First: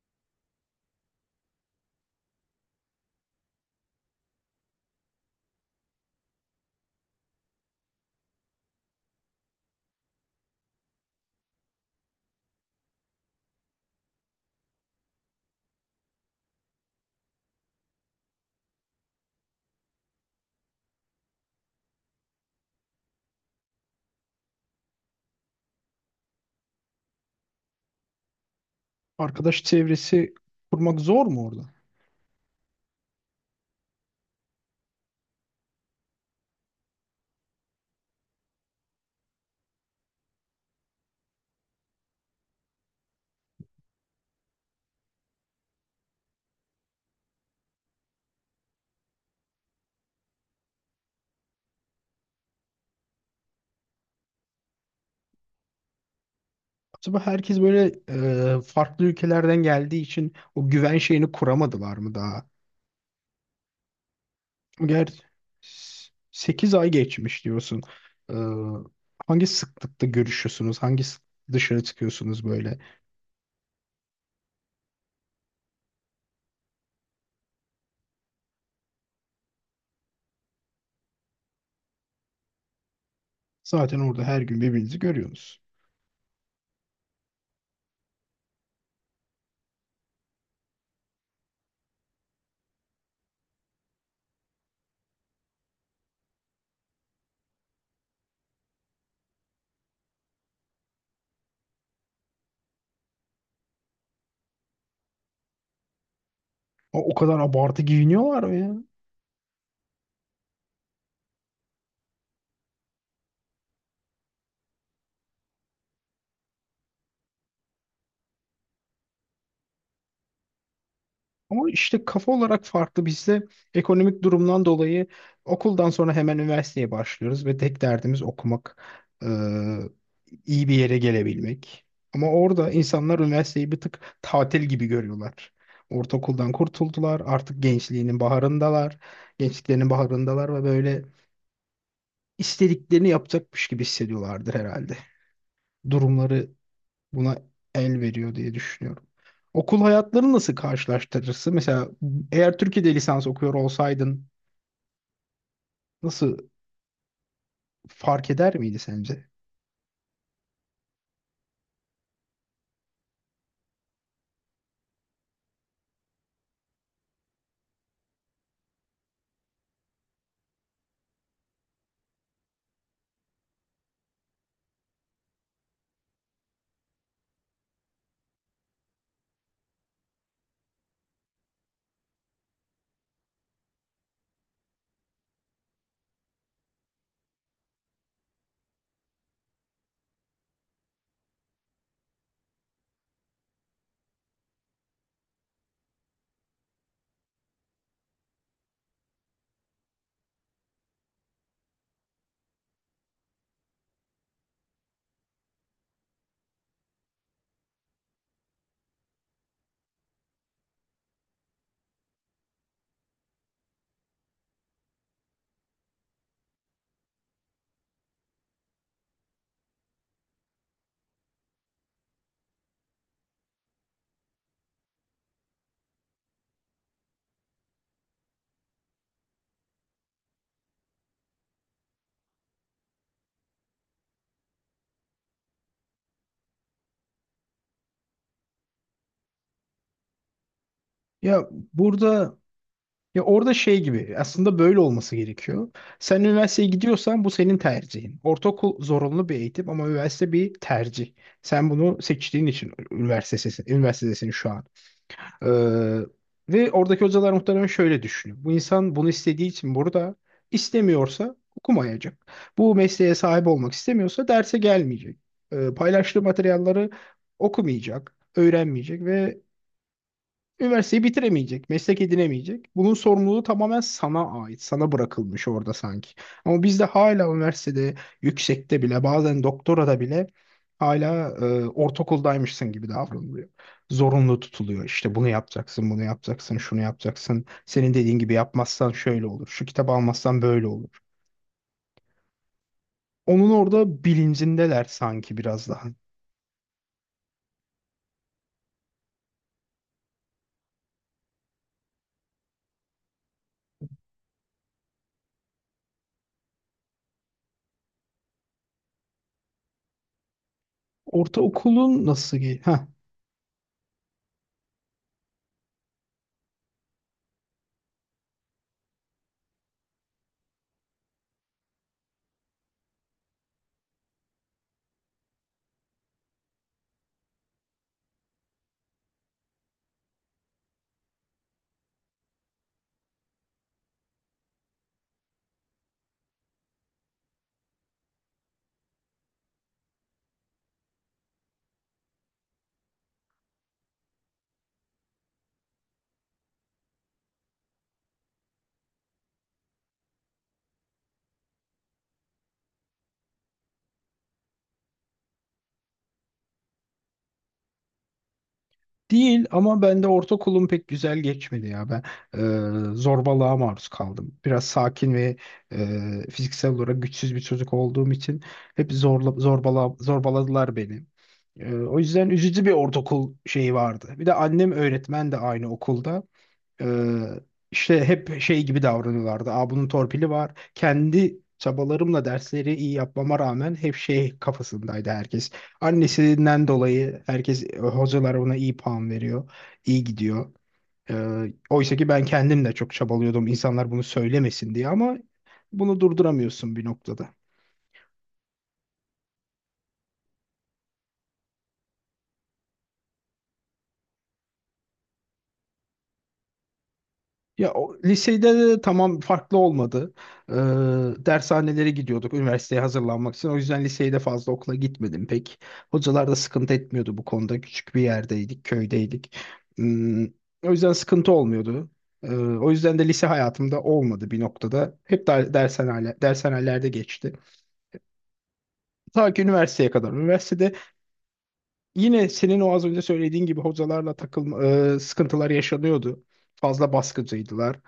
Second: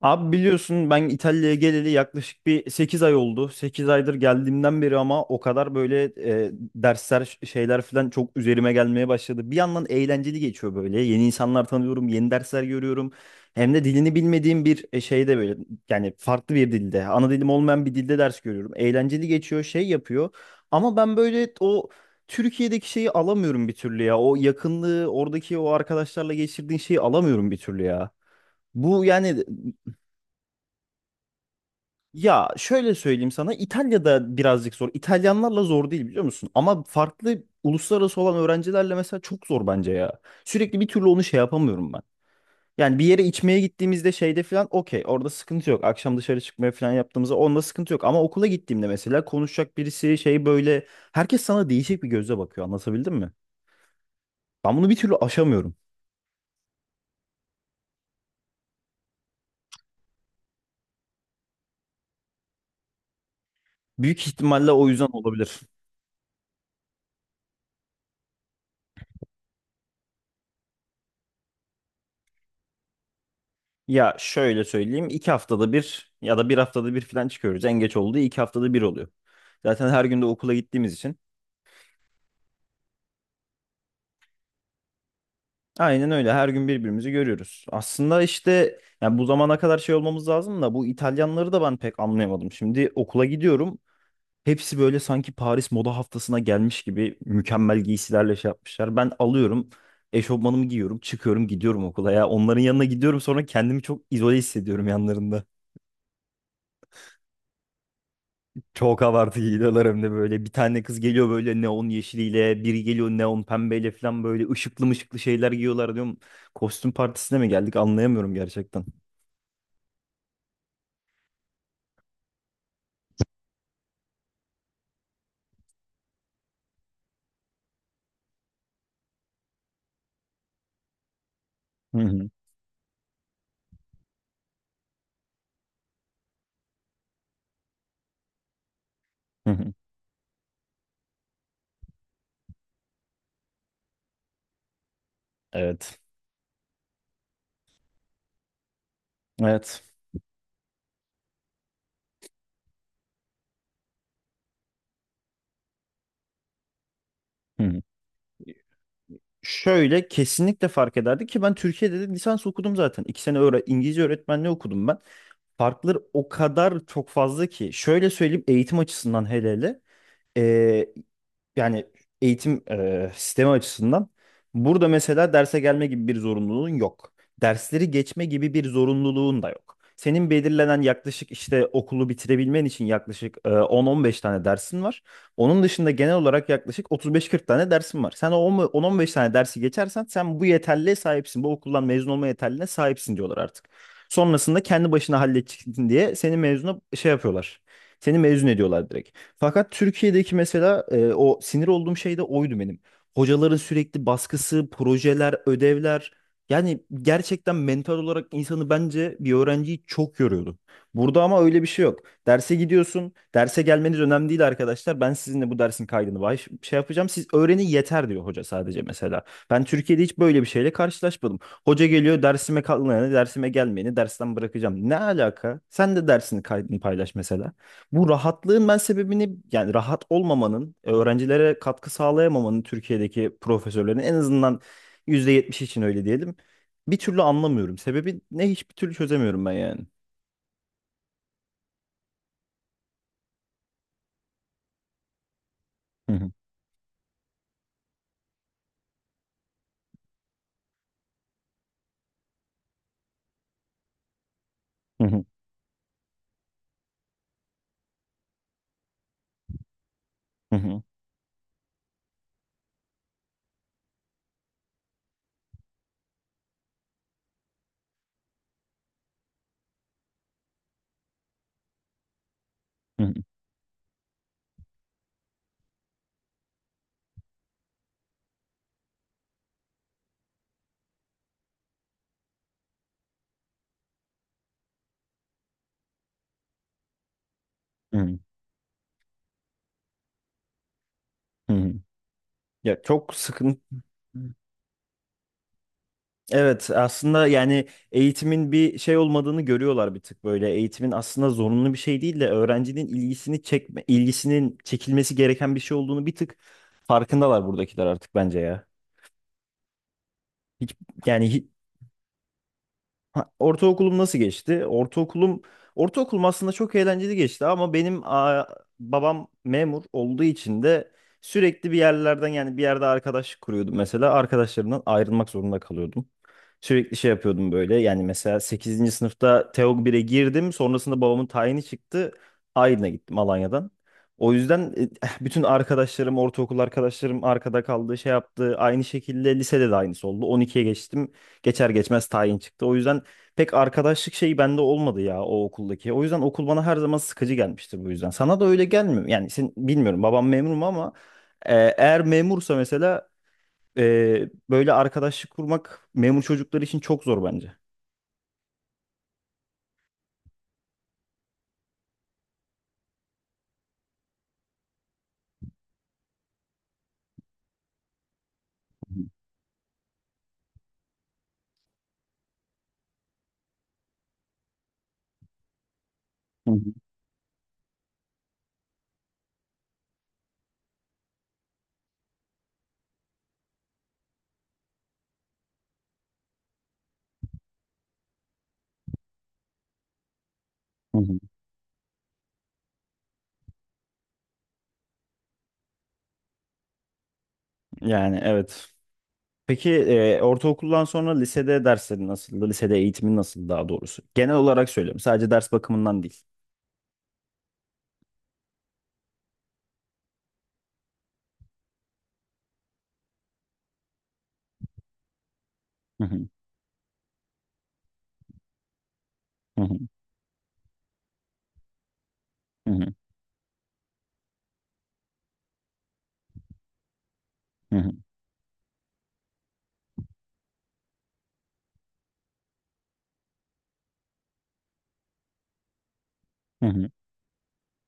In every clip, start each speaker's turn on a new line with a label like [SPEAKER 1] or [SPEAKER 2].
[SPEAKER 1] Abi biliyorsun ben İtalya'ya geleli yaklaşık bir 8 ay oldu. Sekiz aydır geldiğimden beri ama o kadar böyle dersler şeyler falan çok üzerime gelmeye başladı. Bir yandan eğlenceli geçiyor böyle. Yeni insanlar tanıyorum, yeni dersler görüyorum. Hem de dilini bilmediğim bir şeyde böyle yani farklı bir dilde, ana dilim olmayan bir dilde ders görüyorum. Eğlenceli geçiyor, şey yapıyor. Ama ben böyle o Türkiye'deki şeyi alamıyorum bir türlü ya. O yakınlığı, oradaki o arkadaşlarla geçirdiğin şeyi alamıyorum bir türlü ya. Bu yani.
[SPEAKER 2] Arkadaş çevresi kurmak zor mu orada?
[SPEAKER 1] Ya şöyle söyleyeyim sana, İtalya'da birazcık zor. İtalyanlarla zor değil, biliyor musun? Ama farklı uluslararası olan öğrencilerle mesela çok zor bence ya. Sürekli bir türlü onu şey yapamıyorum ben. Yani bir yere içmeye gittiğimizde şeyde falan okey, orada sıkıntı yok. Akşam dışarı çıkmaya falan yaptığımızda onda sıkıntı yok. Ama okula gittiğimde mesela konuşacak birisi şey böyle, herkes sana değişik bir gözle bakıyor, anlatabildim mi? Ben bunu bir türlü aşamıyorum.
[SPEAKER 2] Acaba herkes böyle farklı ülkelerden geldiği için o güven şeyini kuramadılar mı daha?
[SPEAKER 1] Büyük ihtimalle o yüzden
[SPEAKER 2] Ger
[SPEAKER 1] olabilir.
[SPEAKER 2] Sekiz ay geçmiş diyorsun. E, Hangi sıklıkta görüşüyorsunuz? Hangi sıklıkta dışarı çıkıyorsunuz böyle?
[SPEAKER 1] Ya şöyle söyleyeyim, iki haftada bir ya da bir haftada bir falan çıkıyoruz. En geç olduğu iki haftada bir oluyor. Zaten her gün de okula gittiğimiz için.
[SPEAKER 2] Zaten orada her gün birbirinizi görüyorsunuz.
[SPEAKER 1] Aynen öyle, her gün birbirimizi görüyoruz. Aslında işte yani bu zamana kadar şey olmamız lazım da bu İtalyanları da ben pek anlayamadım. Şimdi okula gidiyorum. Hepsi böyle sanki Paris moda haftasına gelmiş gibi mükemmel giysilerle şey yapmışlar. Ben alıyorum, eşofmanımı giyiyorum, çıkıyorum, gidiyorum okula ya. Onların yanına gidiyorum, sonra kendimi çok izole hissediyorum yanlarında.
[SPEAKER 2] O kadar abartı giyiniyorlar mı ya?
[SPEAKER 1] Çok abartı geliyorlar hem de böyle. Bir tane kız geliyor böyle neon yeşiliyle, biri geliyor neon pembeyle falan, böyle ışıklı mışıklı şeyler giyiyorlar diyorum. Kostüm partisine mi geldik, anlayamıyorum gerçekten.
[SPEAKER 2] Ama işte kafa olarak farklı. Bizde ekonomik durumdan dolayı okuldan sonra hemen üniversiteye başlıyoruz ve tek derdimiz okumak, e, iyi bir yere gelebilmek.
[SPEAKER 1] Hı
[SPEAKER 2] Ama
[SPEAKER 1] hı,
[SPEAKER 2] orada insanlar üniversiteyi bir tık tatil gibi görüyorlar. Ortaokuldan kurtuldular, artık gençliğinin baharındalar,
[SPEAKER 1] hı hı.
[SPEAKER 2] gençliklerinin baharındalar ve böyle istediklerini yapacakmış gibi hissediyorlardır herhalde.
[SPEAKER 1] Evet.
[SPEAKER 2] Durumları buna el veriyor diye düşünüyorum. Okul
[SPEAKER 1] Evet.
[SPEAKER 2] hayatlarını nasıl karşılaştırırsın? Mesela eğer Türkiye'de lisans okuyor olsaydın nasıl
[SPEAKER 1] Hı hı.
[SPEAKER 2] fark eder miydi sence?
[SPEAKER 1] Şöyle, kesinlikle fark ederdi ki ben Türkiye'de de lisans okudum zaten. İki sene İngilizce öğretmenliği okudum ben. Farkları o kadar çok fazla ki. Şöyle söyleyeyim, eğitim açısından hele hele, yani eğitim sistemi açısından burada mesela derse gelme gibi bir zorunluluğun yok. Dersleri geçme gibi bir zorunluluğun da yok. Senin belirlenen yaklaşık işte, okulu bitirebilmen için yaklaşık 10-15 tane dersin var. Onun dışında genel olarak yaklaşık 35-40 tane dersin var. Sen o 10-15 tane dersi geçersen sen bu yeterliğe sahipsin. Bu okuldan mezun olma yeterliğine sahipsin diyorlar artık. Sonrasında kendi başına halledeceksin diye seni mezuna şey yapıyorlar. Seni mezun ediyorlar direkt. Fakat Türkiye'deki mesela o sinir olduğum şey de oydu benim. Hocaların sürekli baskısı, projeler, ödevler. Yani gerçekten mental olarak insanı, bence bir öğrenciyi çok yoruyordu. Burada ama öyle bir şey yok. Derse gidiyorsun. Derse gelmeniz önemli değil arkadaşlar. Ben sizinle bu dersin kaydını şey yapacağım. Siz öğrenin yeter, diyor hoca sadece mesela. Ben Türkiye'de hiç böyle bir şeyle karşılaşmadım. Hoca geliyor, dersime kalmayanı, dersime gelmeyeni dersten bırakacağım. Ne alaka? Sen de dersini, kaydını paylaş mesela. Bu rahatlığın ben sebebini, yani rahat olmamanın, öğrencilere katkı sağlayamamanın Türkiye'deki profesörlerin en azından %70 için öyle diyelim. Bir türlü anlamıyorum. Sebebi ne, hiçbir türlü çözemiyorum ben yani.
[SPEAKER 2] Ya burada, ya orada şey gibi, aslında böyle olması gerekiyor.
[SPEAKER 1] Hı
[SPEAKER 2] Sen
[SPEAKER 1] hı,
[SPEAKER 2] üniversiteye gidiyorsan bu senin tercihin. Ortaokul zorunlu bir eğitim ama üniversite bir tercih. Sen bunu seçtiğin için üniversitedesin şu an.
[SPEAKER 1] hı hı,
[SPEAKER 2] Ee, Ve oradaki hocalar muhtemelen şöyle düşünüyor: bu insan bunu istediği için burada,
[SPEAKER 1] hı hı,
[SPEAKER 2] istemiyorsa okumayacak. Bu mesleğe sahip olmak istemiyorsa derse gelmeyecek. Paylaştığı materyalleri okumayacak, öğrenmeyecek ve üniversiteyi bitiremeyecek, meslek edinemeyecek. Bunun
[SPEAKER 1] hı hı,
[SPEAKER 2] sorumluluğu tamamen sana ait, sana bırakılmış orada sanki. Ama bizde hala üniversitede, yüksekte bile, bazen doktorada bile hala ortaokuldaymışsın gibi davranılıyor. Zorunlu tutuluyor. İşte bunu yapacaksın, bunu yapacaksın, şunu yapacaksın. Senin
[SPEAKER 1] hı hı,
[SPEAKER 2] dediğin gibi yapmazsan şöyle olur, şu kitabı almazsan böyle olur.
[SPEAKER 1] hı hı. Ya çok
[SPEAKER 2] Onun
[SPEAKER 1] sıkıntı.
[SPEAKER 2] orada bilincindeler sanki biraz daha.
[SPEAKER 1] Evet, aslında yani eğitimin bir şey olmadığını görüyorlar bir tık böyle. Eğitimin aslında zorunlu bir şey değil de öğrencinin ilgisini çekme, ilgisinin çekilmesi gereken bir şey olduğunu bir tık farkındalar buradakiler artık bence ya. Hiç, yani hi-
[SPEAKER 2] Ortaokulun nasıl? Heh.
[SPEAKER 1] Ha, ortaokulum nasıl geçti? Ortaokulum aslında çok eğlenceli geçti ama benim babam memur olduğu için de sürekli bir yerlerden, yani bir yerde arkadaşlık kuruyordum mesela, arkadaşlarımdan ayrılmak zorunda kalıyordum. Sürekli şey yapıyordum böyle yani, mesela sekizinci sınıfta TEOG 1'e girdim, sonrasında babamın tayini çıktı, Aydın'a gittim Alanya'dan. O yüzden bütün arkadaşlarım, ortaokul arkadaşlarım arkada kaldı şey yaptı, aynı şekilde lisede de aynısı oldu, on ikiye geçtim, geçer geçmez tayin çıktı. O yüzden pek arkadaşlık şeyi bende olmadı ya, o okuldaki. O yüzden okul bana her zaman sıkıcı gelmiştir bu yüzden. Sana da öyle gelmiyor. Yani sen, bilmiyorum, babam memur mu ama eğer memursa mesela, böyle arkadaşlık kurmak memur çocukları için çok zor bence.
[SPEAKER 2] Değil, ama ben de ortaokulum pek güzel geçmedi ya. Ben zorbalığa maruz kaldım. Biraz sakin ve fiziksel olarak güçsüz bir çocuk olduğum için hep zorbaladılar beni. E, o yüzden üzücü bir ortaokul şeyi vardı. Bir de annem öğretmen de aynı okulda.
[SPEAKER 1] Hı hı,
[SPEAKER 2] Ee, işte hep şey gibi davranıyorlardı. Aa, bunun torpili var. Kendi çabalarımla dersleri iyi yapmama rağmen hep şey kafasındaydı herkes. Annesinden dolayı herkes, hocalar ona iyi puan veriyor, iyi gidiyor.
[SPEAKER 1] hı hı.
[SPEAKER 2] Oysa ki ben kendim de çok çabalıyordum insanlar bunu söylemesin diye, ama bunu durduramıyorsun bir noktada.
[SPEAKER 1] Yani evet. Peki ortaokuldan sonra lisede derslerin nasıldı? Lisede eğitimin nasıldı daha doğrusu? Genel olarak söylüyorum. Sadece ders bakımından değil.
[SPEAKER 2] Ya, o lisede de tamam farklı olmadı. Ee, Dershanelere gidiyorduk üniversiteye hazırlanmak için. O yüzden liseyi de fazla okula gitmedim pek.
[SPEAKER 1] Hı hı,
[SPEAKER 2] Hocalar da sıkıntı etmiyordu bu konuda. Küçük bir yerdeydik, köydeydik.
[SPEAKER 1] hı hı,
[SPEAKER 2] Hmm, o yüzden sıkıntı olmuyordu. O
[SPEAKER 1] hı hı,
[SPEAKER 2] yüzden de lise hayatımda olmadı bir noktada. Hep dershanelerde geçti.
[SPEAKER 1] hı hı,
[SPEAKER 2] Ta ki üniversiteye kadar. Üniversitede yine senin o az önce söylediğin gibi hocalarla takılma, sıkıntılar yaşanıyordu.
[SPEAKER 1] hı hı,
[SPEAKER 2] Fazla baskıcıydılar.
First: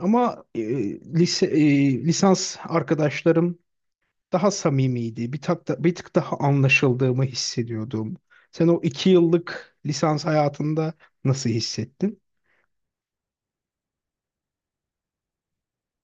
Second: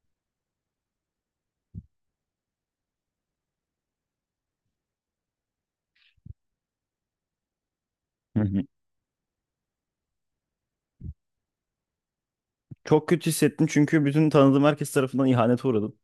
[SPEAKER 2] Ama lisans arkadaşlarım daha samimiydi. Bir tık daha anlaşıldığımı hissediyordum.
[SPEAKER 1] hı hı.
[SPEAKER 2] Sen o iki yıllık lisans hayatında nasıl hissettin?
[SPEAKER 1] Çok kötü hissettim, çünkü bütün tanıdığım herkes tarafından ihanete uğradım.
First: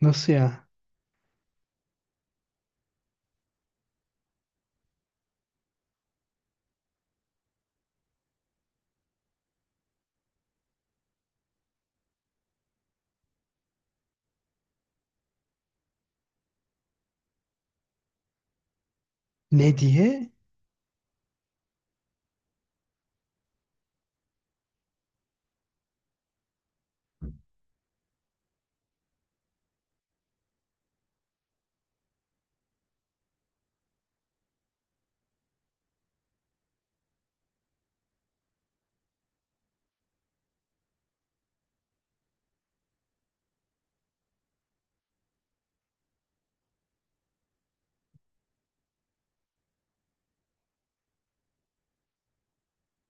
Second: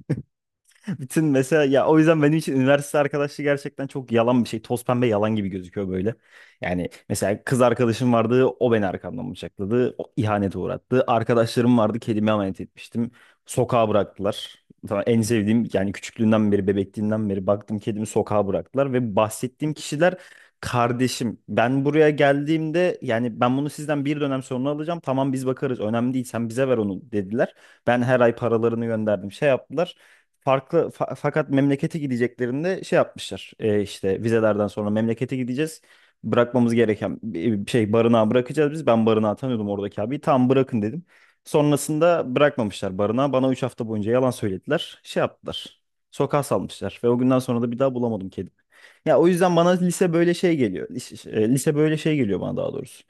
[SPEAKER 2] Nasıl ya?
[SPEAKER 1] Bütün mesela ya, o yüzden benim için üniversite arkadaşlığı gerçekten çok yalan bir şey. Toz pembe yalan gibi gözüküyor böyle. Yani mesela kız arkadaşım vardı, o beni arkamdan bıçakladı. O ihanete uğrattı. Arkadaşlarım vardı, kedime emanet etmiştim. Sokağa bıraktılar. Tamam, en sevdiğim, yani küçüklüğünden beri, bebekliğinden beri baktım kedimi, sokağa bıraktılar. Ve bahsettiğim
[SPEAKER 2] Ne
[SPEAKER 1] kişiler,
[SPEAKER 2] diye?
[SPEAKER 1] kardeşim, ben buraya geldiğimde yani ben bunu sizden bir dönem sonra alacağım. Tamam biz bakarız, önemli değil, sen bize ver onu, dediler. Ben her ay paralarını gönderdim, şey yaptılar farklı fakat memlekete gideceklerinde şey yapmışlar. E, işte vizelerden sonra memlekete gideceğiz. Bırakmamız gereken bir şey, barınağa bırakacağız biz. Ben barınağı tanıyordum, oradaki abi. Tam bırakın, dedim. Sonrasında bırakmamışlar barınağı. Bana 3 hafta boyunca yalan söylediler. Şey yaptılar. Sokağa salmışlar ve o günden sonra da bir daha bulamadım kedimi. Ya o yüzden bana lise böyle şey geliyor. Lise, lise böyle şey geliyor bana daha doğrusu,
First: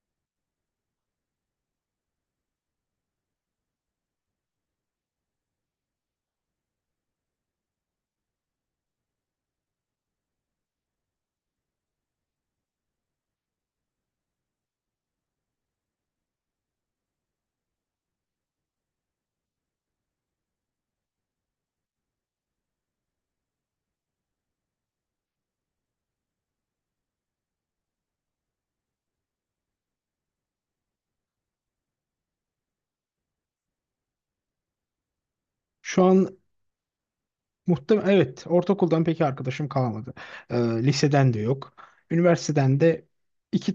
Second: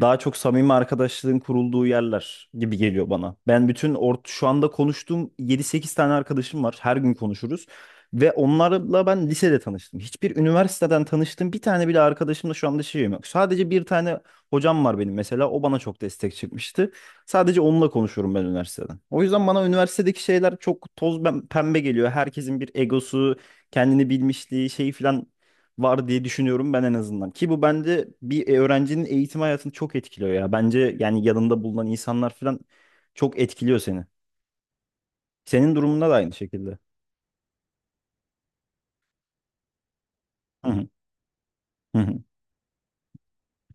[SPEAKER 1] daha çok samimi arkadaşlığın kurulduğu yerler gibi geliyor bana. Ben bütün ort şu anda konuştuğum yedi sekiz tane arkadaşım var. Her gün konuşuruz. Ve onlarla ben lisede tanıştım. Hiçbir üniversiteden tanıştığım bir tane bile arkadaşımla şu anda şeyim yok. Sadece bir tane hocam var benim mesela. O bana çok destek çıkmıştı. Sadece onunla konuşuyorum ben üniversiteden. O yüzden bana üniversitedeki şeyler çok toz pembe geliyor. Herkesin bir egosu, kendini bilmişliği, şeyi falan var diye düşünüyorum ben en azından. Ki bu bence bir öğrencinin eğitim hayatını çok etkiliyor ya. Bence yani yanında bulunan insanlar falan çok etkiliyor seni. Senin
[SPEAKER 2] Şu
[SPEAKER 1] durumunda da
[SPEAKER 2] an
[SPEAKER 1] aynı şekilde.
[SPEAKER 2] muhtemelen evet, ortaokuldan pek arkadaşım kalmadı. Ee,
[SPEAKER 1] Hı hı.
[SPEAKER 2] liseden de yok.
[SPEAKER 1] Hı hı.
[SPEAKER 2] Üniversiteden de iki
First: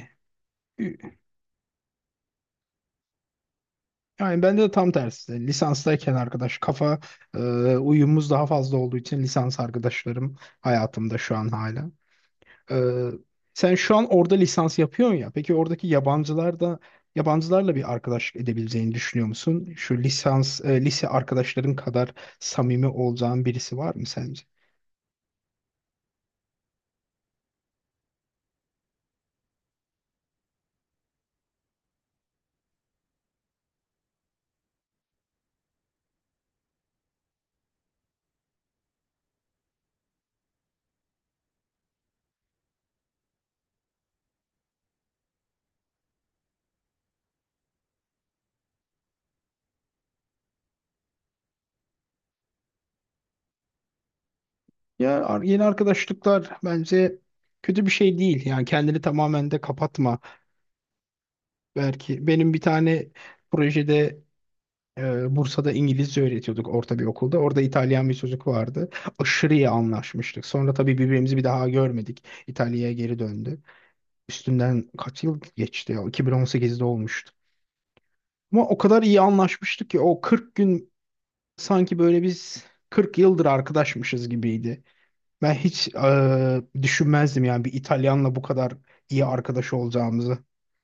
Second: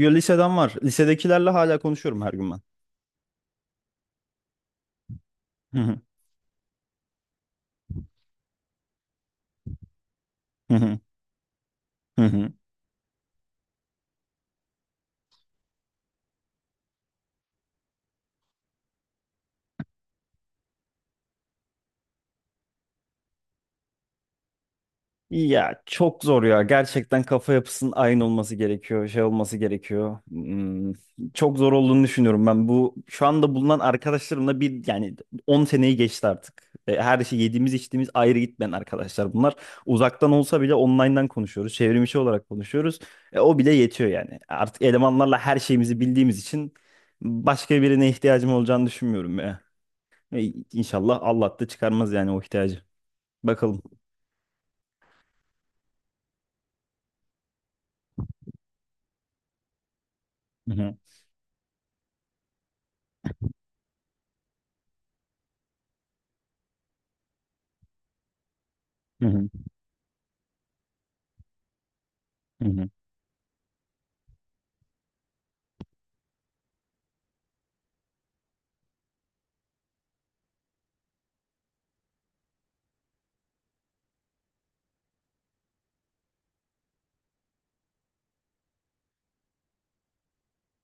[SPEAKER 1] Yo, liseden var.
[SPEAKER 2] Ü-
[SPEAKER 1] Lisedekilerle hala konuşuyorum her gün ben.
[SPEAKER 2] Yani bende de tam tersi.
[SPEAKER 1] Hı hı.
[SPEAKER 2] Lisanstayken arkadaş e, uyumumuz daha fazla olduğu için lisans arkadaşlarım
[SPEAKER 1] Hı hı.
[SPEAKER 2] hayatımda şu an hala.
[SPEAKER 1] Hı hı.
[SPEAKER 2] Ee, Sen şu an orada lisans yapıyorsun ya. Peki oradaki yabancılar da yabancılarla bir arkadaşlık edebileceğini düşünüyor musun? Şu lise arkadaşların kadar samimi olacağın birisi var mı sence?
[SPEAKER 1] Ya çok zor ya. Gerçekten kafa yapısının aynı olması gerekiyor. Şey olması gerekiyor. Hmm, çok zor olduğunu düşünüyorum ben. Bu şu anda bulunan arkadaşlarımla bir, yani 10 seneyi geçti artık. Her şey yediğimiz içtiğimiz ayrı gitmeyen arkadaşlar bunlar. Uzaktan olsa bile online'dan konuşuyoruz. Çevrimiçi olarak konuşuyoruz. O bile yetiyor yani. Artık elemanlarla her şeyimizi bildiğimiz için başka birine ihtiyacım olacağını düşünmüyorum ya. E, İnşallah Allah da çıkarmaz yani o ihtiyacı. Bakalım.
[SPEAKER 2] Yeni arkadaşlıklar bence kötü bir şey değil. Yani kendini tamamen de kapatma.
[SPEAKER 1] Hı hı,
[SPEAKER 2] Belki benim bir tane projede, Bursa'da İngilizce öğretiyorduk orta bir okulda. Orada İtalyan bir çocuk vardı.
[SPEAKER 1] hı hı,
[SPEAKER 2] Aşırı iyi anlaşmıştık. Sonra tabii birbirimizi bir daha görmedik.
[SPEAKER 1] hı hı.
[SPEAKER 2] İtalya'ya geri döndü. Üstünden kaç yıl geçti ya? 2018'de olmuştu. Ama o kadar iyi anlaşmıştık ki o 40 gün sanki böyle biz 40 yıldır arkadaşmışız gibiydi. Ben hiç düşünmezdim yani bir İtalyanla bu kadar iyi arkadaş olacağımızı.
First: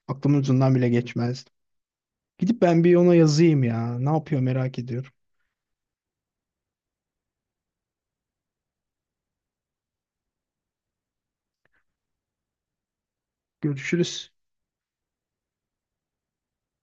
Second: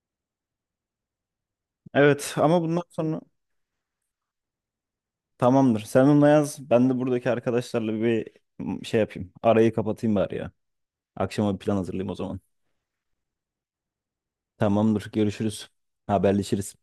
[SPEAKER 2] Aklımın ucundan bile geçmezdi.
[SPEAKER 1] Evet,
[SPEAKER 2] Gidip
[SPEAKER 1] ama bundan
[SPEAKER 2] ben bir ona
[SPEAKER 1] sonra
[SPEAKER 2] yazayım ya. Ne yapıyor merak ediyorum.
[SPEAKER 1] tamamdır. Sen onunla yaz. Ben de buradaki arkadaşlarla bir şey yapayım. Arayı kapatayım bari ya. Akşama bir plan hazırlayayım o zaman.
[SPEAKER 2] Görüşürüz.
[SPEAKER 1] Tamamdır. Görüşürüz. Haberleşiriz.